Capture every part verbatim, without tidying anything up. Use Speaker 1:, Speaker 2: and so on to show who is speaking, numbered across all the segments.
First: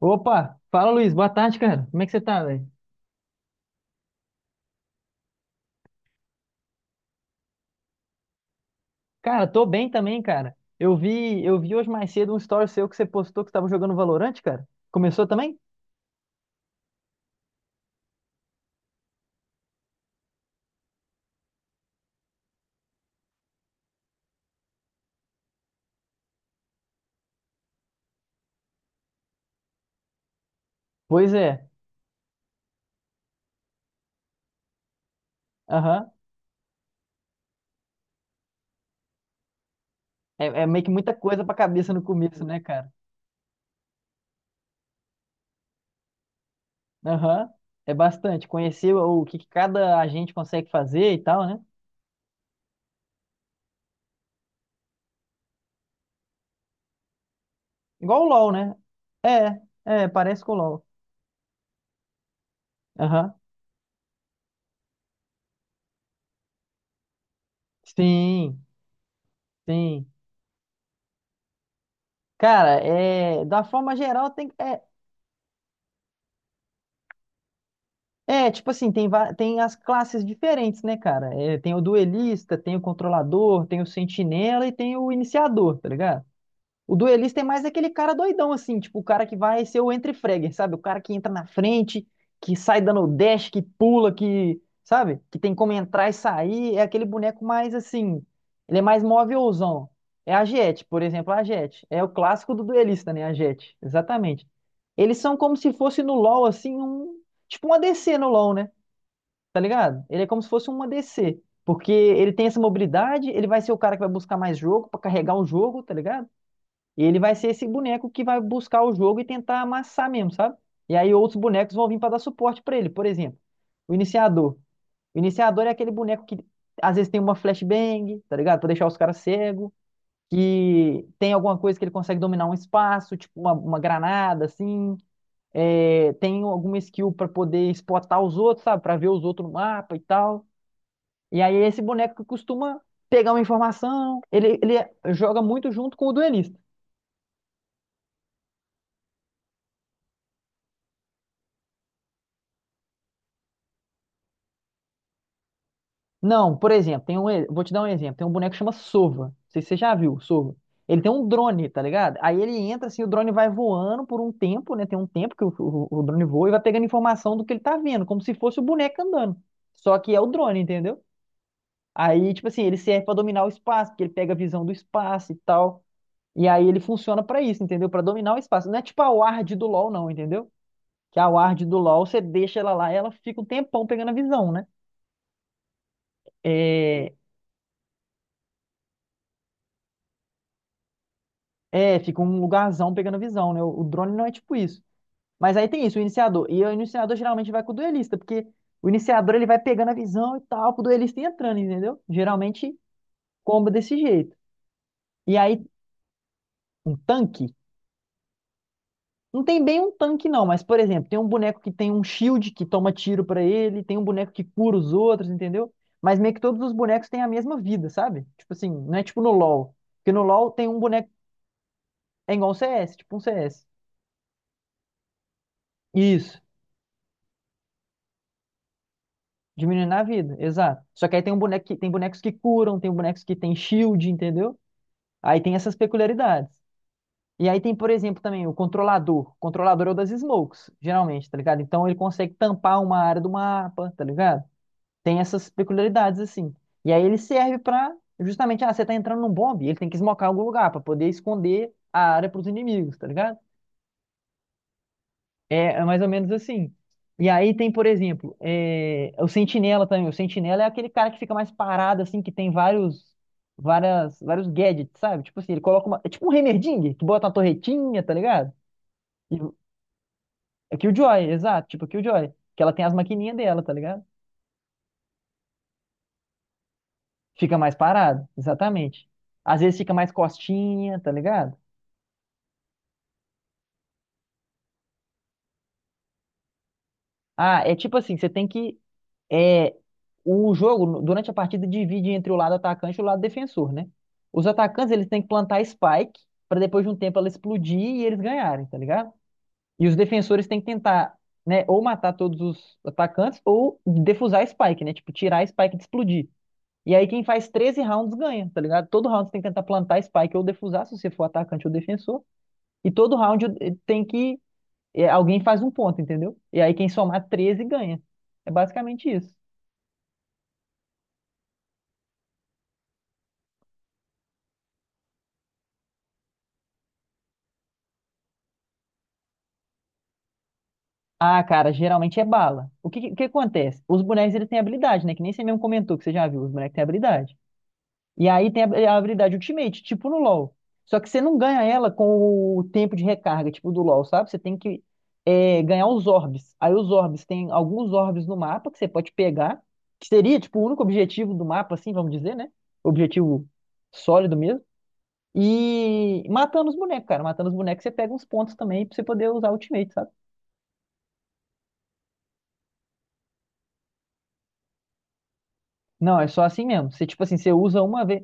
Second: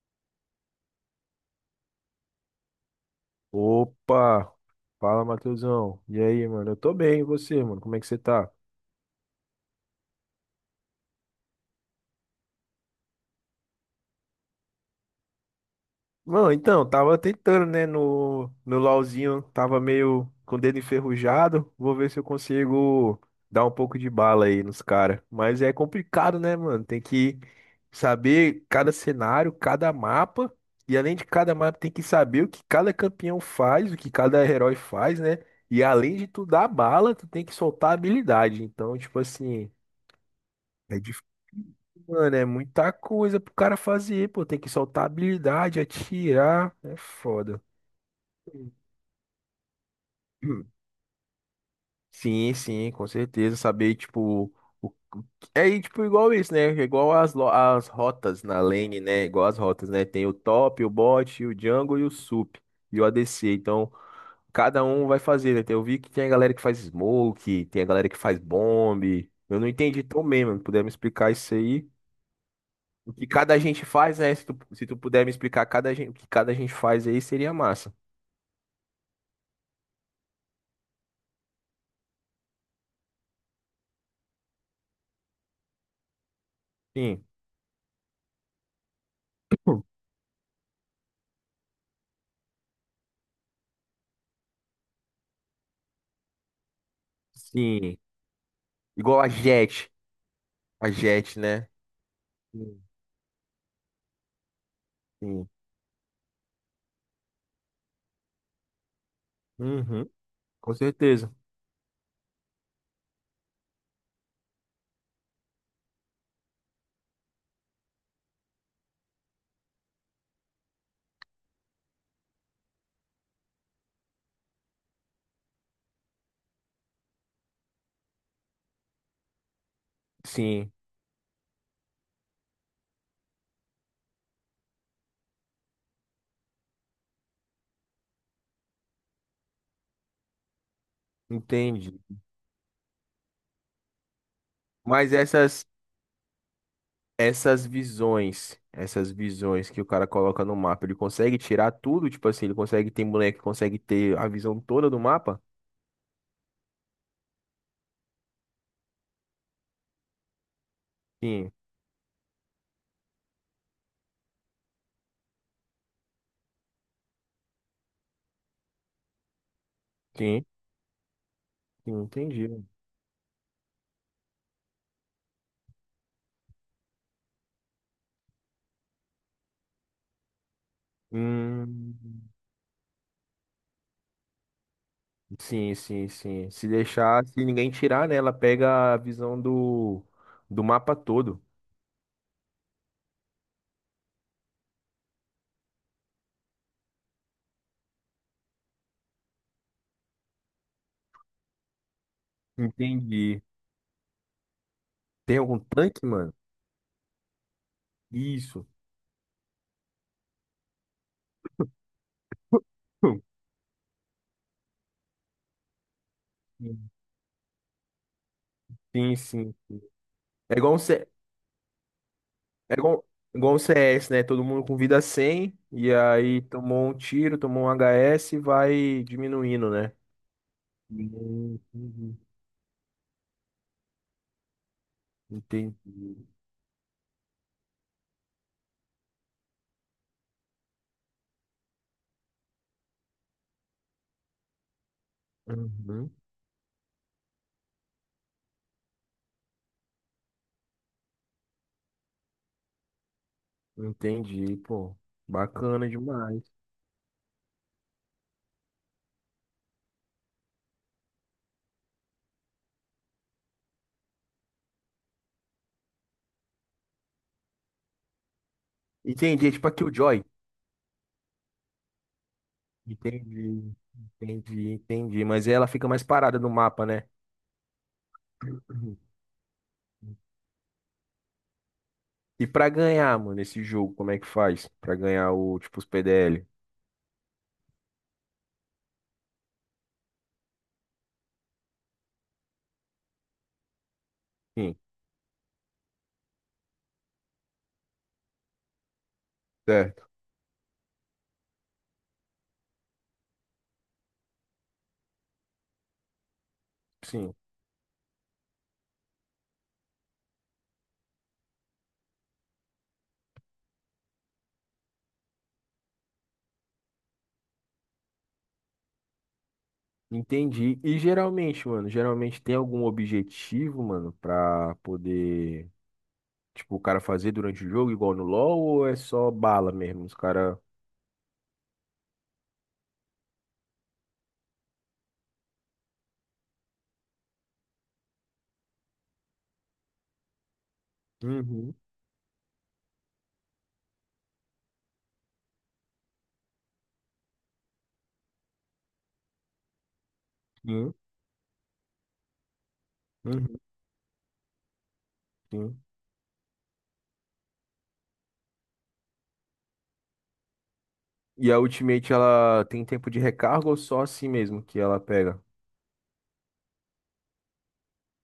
Speaker 1: Opa, fala Luiz, boa tarde, cara. Como é que você tá, velho?
Speaker 2: Opa! Fala, Matheusão. E aí, mano? Eu tô bem, e você, mano? Como é que você tá?
Speaker 1: Cara, tô bem também, cara. Eu vi, eu vi hoje mais cedo um story seu que você postou que você tava jogando Valorant, cara. Começou também?
Speaker 2: Mano, então, tava tentando, né, no, no LOLzinho, tava meio com o dedo enferrujado. Vou ver se eu consigo dar um pouco de bala aí nos caras. Mas é complicado, né, mano? Tem que saber cada cenário, cada mapa. E além de
Speaker 1: Pois
Speaker 2: cada
Speaker 1: é.
Speaker 2: mapa, tem que saber o que cada campeão faz, o que cada herói faz, né? E
Speaker 1: Aham.
Speaker 2: além de tu dar bala, tu tem que soltar habilidade. Então, tipo assim.
Speaker 1: É, é meio que
Speaker 2: É
Speaker 1: muita
Speaker 2: difícil,
Speaker 1: coisa pra cabeça no
Speaker 2: mano.
Speaker 1: começo,
Speaker 2: É
Speaker 1: né,
Speaker 2: muita
Speaker 1: cara?
Speaker 2: coisa pro cara fazer, pô. Tem que soltar habilidade, atirar. É
Speaker 1: Aham.
Speaker 2: foda.
Speaker 1: É bastante. Conhecer o que que cada agente consegue
Speaker 2: Hum.
Speaker 1: fazer e tal, né?
Speaker 2: Sim, sim, com certeza. Saber, tipo, o que... é tipo igual isso, né? É igual as, lo- as
Speaker 1: Igual o
Speaker 2: rotas
Speaker 1: LoL,
Speaker 2: na
Speaker 1: né?
Speaker 2: lane, né? Igual as
Speaker 1: É,
Speaker 2: rotas, né?
Speaker 1: é,
Speaker 2: Tem o
Speaker 1: parece com o
Speaker 2: top,
Speaker 1: LoL.
Speaker 2: o bot, o jungle e o sup e o
Speaker 1: Aham.
Speaker 2: A D C. Então, cada um vai fazer, né? Tem... Eu vi que tem a galera que faz smoke, tem a galera que faz
Speaker 1: Sim,
Speaker 2: bomb. Eu não entendi
Speaker 1: sim.
Speaker 2: tão bem, mano. Puder me explicar isso aí?
Speaker 1: Cara,
Speaker 2: O que
Speaker 1: é,
Speaker 2: cada
Speaker 1: da
Speaker 2: gente
Speaker 1: forma
Speaker 2: faz,
Speaker 1: geral,
Speaker 2: né? Se
Speaker 1: tem,
Speaker 2: tu,
Speaker 1: é
Speaker 2: se tu puder me explicar cada gente, o que cada gente faz aí, seria massa.
Speaker 1: É, tipo assim, tem, va- tem as classes diferentes, né, cara? É, tem o duelista, tem o controlador, tem o sentinela e tem o iniciador, tá ligado? O
Speaker 2: Sim.
Speaker 1: duelista é mais aquele cara doidão, assim, tipo, o cara que vai ser
Speaker 2: Hum.
Speaker 1: o entre-fragger, sabe? O cara que entra na frente, que sai dando o dash, que pula, que, sabe? Que tem como entrar e sair. É aquele boneco mais,
Speaker 2: Sim.
Speaker 1: assim, ele é mais
Speaker 2: Igual a
Speaker 1: movilzão.
Speaker 2: Jet.
Speaker 1: É a Jett,
Speaker 2: A
Speaker 1: por exemplo,
Speaker 2: Jet,
Speaker 1: a
Speaker 2: né?
Speaker 1: Jett. É o clássico do
Speaker 2: Sim.
Speaker 1: duelista, né? A Jett, exatamente. Eles são
Speaker 2: Sim.
Speaker 1: como se fosse no LoL, assim, um, tipo um A D C no LoL, né? Tá ligado?
Speaker 2: Uhum,
Speaker 1: Ele é como se fosse
Speaker 2: com
Speaker 1: um
Speaker 2: certeza.
Speaker 1: A D C. Porque ele tem essa mobilidade, ele vai ser o cara que vai buscar mais jogo pra carregar o jogo, tá ligado? E ele vai ser esse boneco que vai buscar o jogo e tentar amassar mesmo, sabe? E aí outros bonecos vão vir para dar suporte para ele. Por exemplo, o iniciador. O iniciador é aquele boneco que às vezes tem uma flashbang, tá ligado? Pra deixar os caras cegos.
Speaker 2: Sim,
Speaker 1: Que tem alguma coisa que ele consegue dominar um espaço, tipo uma, uma granada, assim. É, tem alguma skill para poder spotar os outros, sabe? Para ver os outros no mapa e tal. E aí é esse
Speaker 2: entendi.
Speaker 1: boneco que costuma pegar uma informação. Ele, ele
Speaker 2: Mas
Speaker 1: joga
Speaker 2: essas,
Speaker 1: muito junto com o duelista.
Speaker 2: essas visões, essas visões que o cara coloca no mapa, ele consegue tirar tudo? Tipo assim, ele consegue ter boneco, que consegue ter a visão toda do mapa?
Speaker 1: Não, por exemplo, tem um, e- vou te dar um exemplo. Tem um boneco que chama Sova. Não sei se você já viu, Sova. Ele tem um
Speaker 2: Sim,
Speaker 1: drone, tá ligado? Aí ele entra assim, o drone vai voando por um tempo, né? Tem um tempo que o, o- o drone voa e vai pegando informação do que ele tá vendo, como se fosse o boneco andando. Só que é o
Speaker 2: sim,
Speaker 1: drone, entendeu?
Speaker 2: sim,
Speaker 1: Aí, tipo
Speaker 2: entendi.
Speaker 1: assim, ele serve pra dominar o espaço, porque ele pega a visão do espaço e tal. E aí ele funciona pra isso, entendeu? Pra dominar o espaço. Não é tipo a Ward do LoL, não, entendeu? Que a Ward do
Speaker 2: Hum.
Speaker 1: LoL, você deixa ela lá, ela fica um tempão pegando a visão, né?
Speaker 2: Sim, sim, sim. Se
Speaker 1: É,
Speaker 2: deixar, se ninguém tirar, né, ela pega a visão do, do mapa todo.
Speaker 1: É, fica um lugarzão pegando visão, né? O, o drone não é tipo isso. Mas aí tem isso, o iniciador. E o iniciador geralmente vai com o duelista, porque o iniciador ele vai pegando a visão e tal, pro duelista ir entrando, entendeu? Geralmente
Speaker 2: Entendi.
Speaker 1: comba desse jeito. E
Speaker 2: Tem algum
Speaker 1: aí,
Speaker 2: tanque, mano?
Speaker 1: um tanque.
Speaker 2: Isso.
Speaker 1: Não tem bem um tanque, não, mas, por exemplo, tem um boneco que tem um shield que toma tiro pra ele, tem um boneco que cura os outros, entendeu? Mas meio que todos os
Speaker 2: Hum.
Speaker 1: bonecos têm a mesma vida, sabe? Tipo assim, não é
Speaker 2: Sim,
Speaker 1: tipo no
Speaker 2: sim.
Speaker 1: LoL. Porque no LoL
Speaker 2: É
Speaker 1: tem
Speaker 2: igual um,
Speaker 1: um
Speaker 2: C...
Speaker 1: boneco. É igual um
Speaker 2: é
Speaker 1: C S,
Speaker 2: igual...
Speaker 1: tipo um
Speaker 2: igual um
Speaker 1: C S.
Speaker 2: C S, né? Todo mundo com vida cem e
Speaker 1: Isso.
Speaker 2: aí tomou um tiro, tomou um H S e vai diminuindo,
Speaker 1: Diminuindo
Speaker 2: né?
Speaker 1: a vida, exato. Só que aí tem um
Speaker 2: Hum,
Speaker 1: boneco que, tem
Speaker 2: entendi.
Speaker 1: bonecos que curam, tem bonecos que tem shield, entendeu? Aí tem
Speaker 2: Entendi.
Speaker 1: essas peculiaridades. E aí tem, por exemplo, também o controlador. O controlador é o das smokes, geralmente, tá ligado? Então ele consegue tampar uma área do mapa, tá ligado? Tem essas
Speaker 2: Uhum.
Speaker 1: peculiaridades assim. E aí ele serve pra justamente, ah, você tá entrando num bombe, ele tem que esmocar algum lugar pra poder esconder a área pros inimigos, tá ligado?
Speaker 2: Entendi, pô.
Speaker 1: É, é
Speaker 2: Bacana
Speaker 1: mais ou menos
Speaker 2: demais.
Speaker 1: assim. E aí tem, por exemplo, é, o Sentinela também. O Sentinela é aquele cara que fica mais parado, assim, que tem vários, várias, vários gadgets, sabe? Tipo assim, ele coloca uma. É tipo um Heimerdinger, que bota uma torretinha, tá ligado? E,
Speaker 2: Entendi. É tipo a Killjoy.
Speaker 1: é Killjoy, exato, tipo Killjoy. Que ela tem as maquininhas dela, tá
Speaker 2: Entendi,
Speaker 1: ligado?
Speaker 2: entendi, entendi. Mas ela fica mais parada no mapa, né?
Speaker 1: Fica mais parado,
Speaker 2: Uhum.
Speaker 1: exatamente. Às vezes fica mais costinha, tá ligado?
Speaker 2: E pra ganhar, mano, esse jogo, como é que faz? Pra ganhar o, tipo, os P D L?
Speaker 1: Ah, é tipo assim, você tem que É, o jogo, durante a partida, divide entre o lado atacante e o lado defensor, né? Os
Speaker 2: Sim.
Speaker 1: atacantes, eles têm que plantar spike para depois de um tempo ela explodir e eles ganharem, tá ligado? E os
Speaker 2: Certo.
Speaker 1: defensores têm que tentar, né, ou matar todos os atacantes ou defusar a spike, né? Tipo, tirar a spike de explodir. E aí quem
Speaker 2: Sim.
Speaker 1: faz treze rounds ganha, tá ligado? Todo round você tem que tentar plantar a spike ou defusar, se você for atacante ou defensor. E todo round eh, tem que... eh, Alguém faz um ponto, entendeu? E aí quem somar treze ganha. É basicamente isso.
Speaker 2: Entendi. E geralmente, mano, geralmente tem algum objetivo, mano, pra poder, tipo, o cara fazer durante o jogo, igual no LoL, ou é só bala mesmo? Os cara.
Speaker 1: Ah, cara, geralmente é bala. O que, que que acontece? Os bonecos eles têm habilidade, né? Que nem você mesmo comentou que você já viu, os bonecos têm habilidade. E aí tem a, a habilidade Ultimate, tipo no LoL. Só que você não ganha
Speaker 2: Uhum,
Speaker 1: ela com o tempo de recarga, tipo do LoL, sabe? Você tem que é, ganhar os orbes. Aí os orbes, tem alguns orbes no mapa que você pode pegar, que seria, tipo, o único
Speaker 2: sim,
Speaker 1: objetivo do mapa, assim, vamos dizer, né? Objetivo
Speaker 2: uhum,
Speaker 1: sólido mesmo.
Speaker 2: sim.
Speaker 1: E matando os bonecos, cara. Matando os bonecos, você pega uns pontos também pra você poder usar Ultimate, sabe?
Speaker 2: E a Ultimate, ela tem tempo de recarga ou só assim mesmo que ela pega?
Speaker 1: Não, é só assim mesmo. Você, tipo assim, você usa uma vez.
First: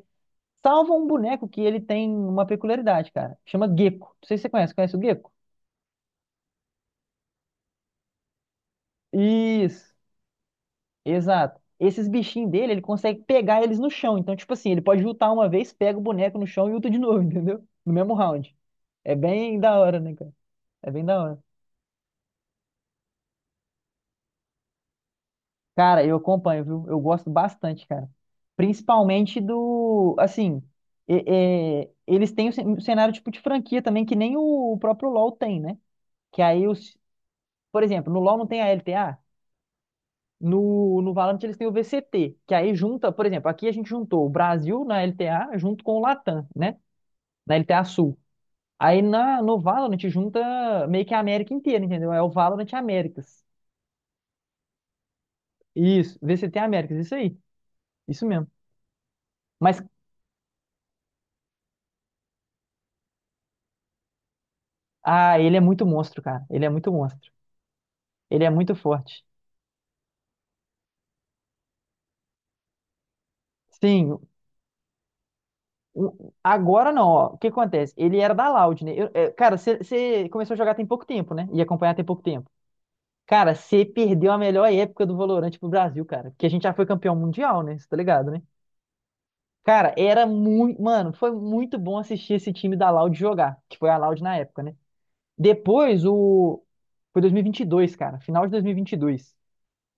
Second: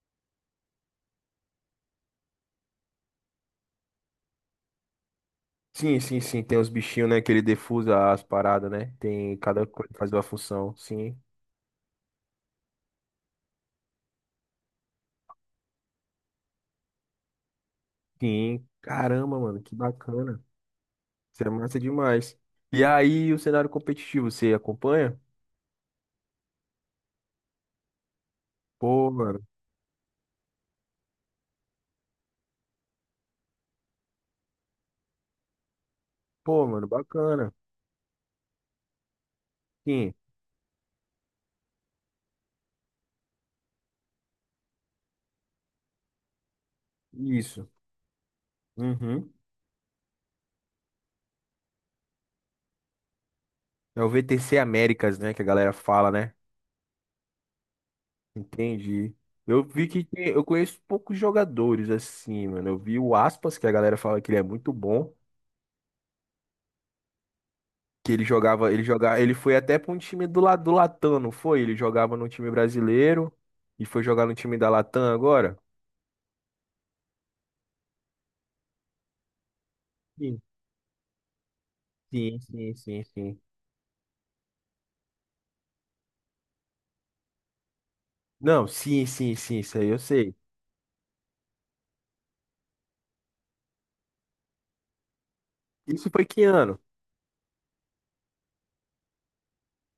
Speaker 1: Salva um boneco que ele tem uma peculiaridade, cara. Chama Gecko. Não sei se você conhece. Conhece o Gecko?
Speaker 2: Sim, sim, sim. Tem os bichinhos, né? Que ele defusa as paradas, né? Tem cada
Speaker 1: Isso,
Speaker 2: coisa faz uma função. Sim,
Speaker 1: exato. Esses bichinhos dele, ele consegue pegar eles no chão. Então, tipo assim, ele pode lutar uma vez, pega o boneco no chão e luta de novo, entendeu? No mesmo round.
Speaker 2: sim.
Speaker 1: É
Speaker 2: Caramba,
Speaker 1: bem
Speaker 2: mano, que
Speaker 1: da hora, né, cara?
Speaker 2: bacana.
Speaker 1: É bem da
Speaker 2: Isso
Speaker 1: hora.
Speaker 2: é massa demais. E aí, o cenário competitivo, você acompanha?
Speaker 1: Cara, eu acompanho, viu? Eu gosto bastante, cara.
Speaker 2: Pô,
Speaker 1: Principalmente
Speaker 2: mano.
Speaker 1: do. Assim, é- é, eles têm o cen- um cenário tipo de franquia também, que nem o próprio LoL tem, né? Que
Speaker 2: Pô,
Speaker 1: aí
Speaker 2: mano,
Speaker 1: os,
Speaker 2: bacana.
Speaker 1: por exemplo, no LoL não tem a L T A,
Speaker 2: Sim,
Speaker 1: no, no Valorant eles têm o V C T, que aí junta, por exemplo, aqui a gente juntou o Brasil na L T A junto com o Latam, né? Na
Speaker 2: isso.
Speaker 1: L T A Sul. Aí
Speaker 2: Uhum.
Speaker 1: na, no Valorant junta meio que a América inteira, entendeu? É o Valorant Américas.
Speaker 2: É o V T C Américas, né? Que a galera fala,
Speaker 1: Isso,
Speaker 2: né?
Speaker 1: V C T Américas, isso aí. Isso mesmo.
Speaker 2: Entendi. Eu
Speaker 1: Mas,
Speaker 2: vi que tem... eu conheço poucos jogadores assim, mano. Eu vi o Aspas, que a galera fala que ele é muito bom.
Speaker 1: ah, ele é muito monstro, cara. Ele é muito monstro.
Speaker 2: Que ele
Speaker 1: Ele é
Speaker 2: jogava,
Speaker 1: muito
Speaker 2: ele jogava,
Speaker 1: forte.
Speaker 2: ele foi até pra um time do lado do Latam, não foi? Ele jogava no time brasileiro e foi
Speaker 1: Sim,
Speaker 2: jogar no time da Latam agora?
Speaker 1: o- agora não, ó. O que acontece? Ele era da Loud, né? Eu- é, cara, você
Speaker 2: Sim,
Speaker 1: começou a jogar tem pouco tempo, né? E acompanhar tem pouco
Speaker 2: sim,
Speaker 1: tempo.
Speaker 2: sim, sim. Sim.
Speaker 1: Cara, você perdeu a melhor época do Valorante pro Brasil, cara. Porque a gente já foi campeão mundial, né? Você tá ligado, né?
Speaker 2: Não, sim, sim, sim, isso aí
Speaker 1: Cara,
Speaker 2: eu
Speaker 1: era
Speaker 2: sei.
Speaker 1: muito. Mano, foi muito bom assistir esse time da Loud jogar, que foi a Loud na época, né? Depois,
Speaker 2: Isso foi que
Speaker 1: o.
Speaker 2: ano?
Speaker 1: Foi dois mil e e vinte e dois, cara. Final de dois mil e e vinte e dois.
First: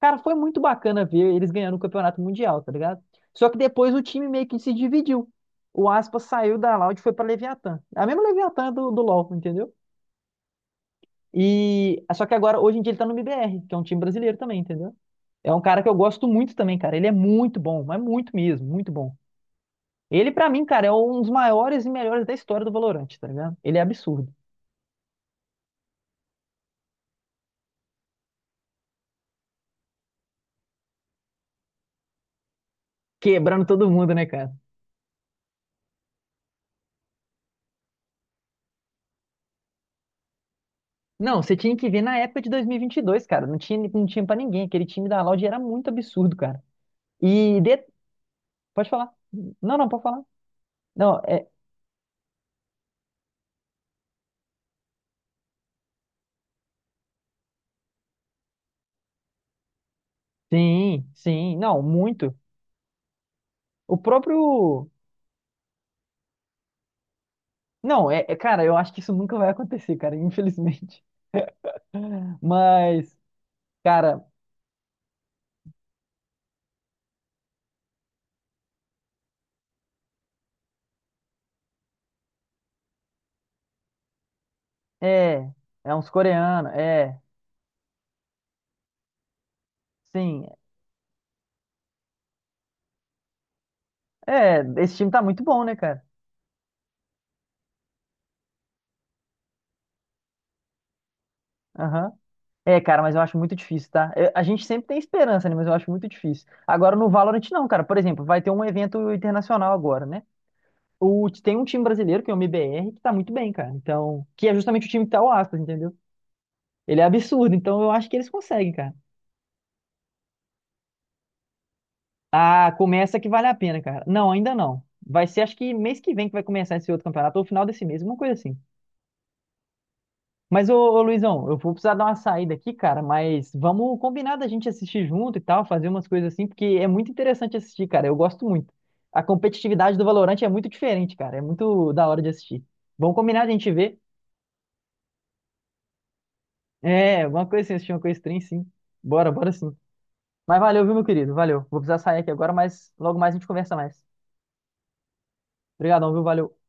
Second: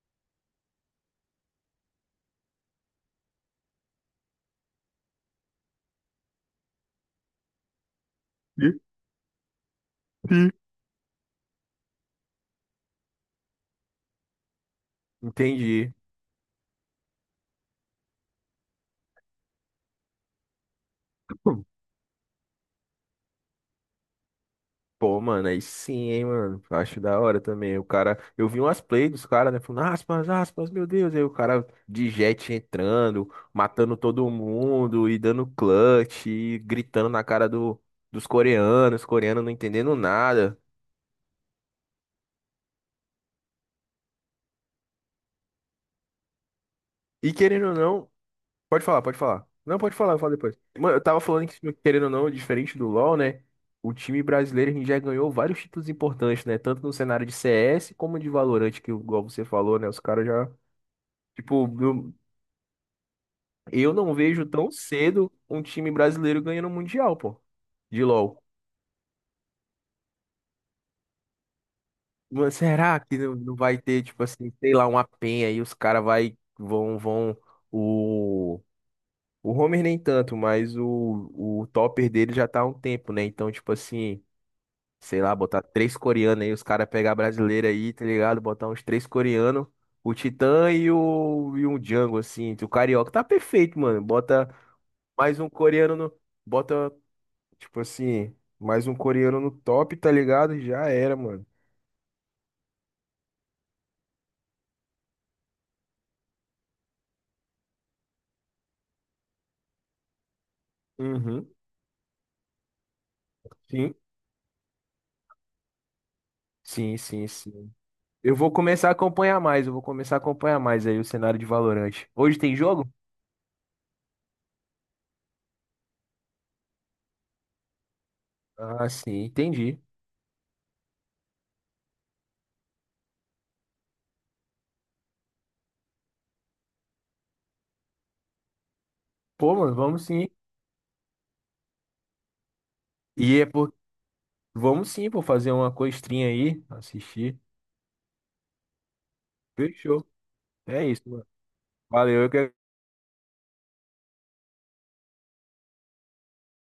Speaker 1: Cara, foi muito bacana ver eles ganhando o campeonato mundial, tá ligado? Só que depois o time meio que se dividiu. O Aspas saiu da Loud e foi pra Leviatã. A mesma Leviatã
Speaker 2: Sim,
Speaker 1: do, do LoL, entendeu?
Speaker 2: sim.
Speaker 1: E só que agora, hoje em dia, ele tá no M B R, que é um time brasileiro também, entendeu? É um cara que eu
Speaker 2: Entendi.
Speaker 1: gosto muito também, cara. Ele é muito bom, mas muito mesmo, muito bom. Ele, pra mim, cara, é um dos maiores e melhores da história do Valorant, tá ligado? Ele é absurdo.
Speaker 2: Pô, mano, aí sim, hein, mano. Acho da hora também. O cara, eu vi umas plays dos caras, né? Falando, aspas, aspas, meu Deus. Aí o cara de jet entrando,
Speaker 1: Quebrando todo
Speaker 2: matando
Speaker 1: mundo, né,
Speaker 2: todo
Speaker 1: cara?
Speaker 2: mundo e dando clutch, e gritando na cara do, dos coreanos, coreanos não entendendo nada.
Speaker 1: Não, você tinha que ver na época de dois mil e vinte e dois, cara. Não tinha, não tinha pra ninguém. Aquele time da Loud era muito absurdo, cara.
Speaker 2: E
Speaker 1: E.
Speaker 2: querendo ou
Speaker 1: de-
Speaker 2: não, pode
Speaker 1: Pode
Speaker 2: falar,
Speaker 1: falar.
Speaker 2: pode falar.
Speaker 1: Não,
Speaker 2: Não,
Speaker 1: não,
Speaker 2: pode
Speaker 1: pode
Speaker 2: falar, eu
Speaker 1: falar.
Speaker 2: falo depois. Mano, eu tava
Speaker 1: Não, é.
Speaker 2: falando que, querendo ou não, diferente do LoL, né? O time brasileiro a gente já ganhou vários títulos importantes, né? Tanto no cenário de C S como de Valorant, que igual você falou, né? Os caras já.
Speaker 1: Sim, sim.
Speaker 2: Tipo,
Speaker 1: Não,
Speaker 2: no...
Speaker 1: muito.
Speaker 2: Eu
Speaker 1: O
Speaker 2: não vejo tão
Speaker 1: próprio.
Speaker 2: cedo um time brasileiro ganhando o Mundial, pô, de
Speaker 1: Não, é, é-
Speaker 2: LoL.
Speaker 1: cara, eu acho que isso nunca vai acontecer, cara, infelizmente.
Speaker 2: Mas será
Speaker 1: Mas,
Speaker 2: que não não vai ter,
Speaker 1: cara,
Speaker 2: tipo assim, sei lá, uma penha e os caras vai, vão, vão, o... O Homer nem tanto, mas o, o topper dele já tá há um tempo, né? Então, tipo assim, sei lá,
Speaker 1: é.
Speaker 2: botar
Speaker 1: É
Speaker 2: três
Speaker 1: uns
Speaker 2: coreanos aí, os
Speaker 1: coreanos,
Speaker 2: caras pegar
Speaker 1: é.
Speaker 2: brasileiro aí, tá ligado? Botar uns três coreanos, o
Speaker 1: Sim.
Speaker 2: Titã e o, e um Django, assim, o Carioca. Tá perfeito, mano. Bota
Speaker 1: É, esse time tá
Speaker 2: mais
Speaker 1: muito
Speaker 2: um
Speaker 1: bom, né,
Speaker 2: coreano
Speaker 1: cara?
Speaker 2: no... Bota Tipo assim, mais um coreano no top, tá ligado? Já era, mano.
Speaker 1: Aham. É, cara, mas eu acho muito difícil, tá? Eu- a gente sempre tem esperança, né? Mas eu acho muito difícil. Agora no Valorant, não, cara. Por exemplo, vai ter um evento internacional agora, né? O,
Speaker 2: Uhum.
Speaker 1: tem um time brasileiro, que é o M B R, que tá muito bem, cara.
Speaker 2: Sim.
Speaker 1: Então, que é justamente o time que tá o Aspas, entendeu?
Speaker 2: Sim,
Speaker 1: Ele é
Speaker 2: sim,
Speaker 1: absurdo,
Speaker 2: sim.
Speaker 1: então eu acho que eles
Speaker 2: Eu vou
Speaker 1: conseguem,
Speaker 2: começar a
Speaker 1: cara.
Speaker 2: acompanhar mais, eu vou começar a acompanhar mais aí o cenário de Valorant. Hoje tem
Speaker 1: Ah,
Speaker 2: jogo?
Speaker 1: começa que vale a pena, cara. Não, ainda não. Vai ser acho que mês que vem que vai começar esse outro campeonato, ou final desse mês, uma coisa assim.
Speaker 2: Ah, sim, entendi.
Speaker 1: Mas, ô, ô, Luizão, eu vou precisar dar uma saída aqui, cara, mas vamos combinar da gente assistir junto e tal, fazer umas coisas assim, porque é muito interessante assistir, cara. Eu gosto muito. A
Speaker 2: Pô, mano,
Speaker 1: competitividade do
Speaker 2: vamos sim.
Speaker 1: Valorant é muito diferente, cara. É muito da hora de assistir. Vamos
Speaker 2: E
Speaker 1: combinar
Speaker 2: é
Speaker 1: de a gente
Speaker 2: por...
Speaker 1: ver.
Speaker 2: Vamos sim, pô, fazer uma costrinha aí,
Speaker 1: É,
Speaker 2: assistir.
Speaker 1: alguma coisa assim, assistir uma coisa estranha, sim. Bora, bora sim.
Speaker 2: Fechou.
Speaker 1: Mas valeu,
Speaker 2: É
Speaker 1: viu, meu
Speaker 2: isso, mano.
Speaker 1: querido? Valeu. Vou precisar sair
Speaker 2: Valeu,
Speaker 1: aqui
Speaker 2: eu
Speaker 1: agora,
Speaker 2: que
Speaker 1: mas logo mais a gente conversa mais. Obrigadão, viu? Valeu.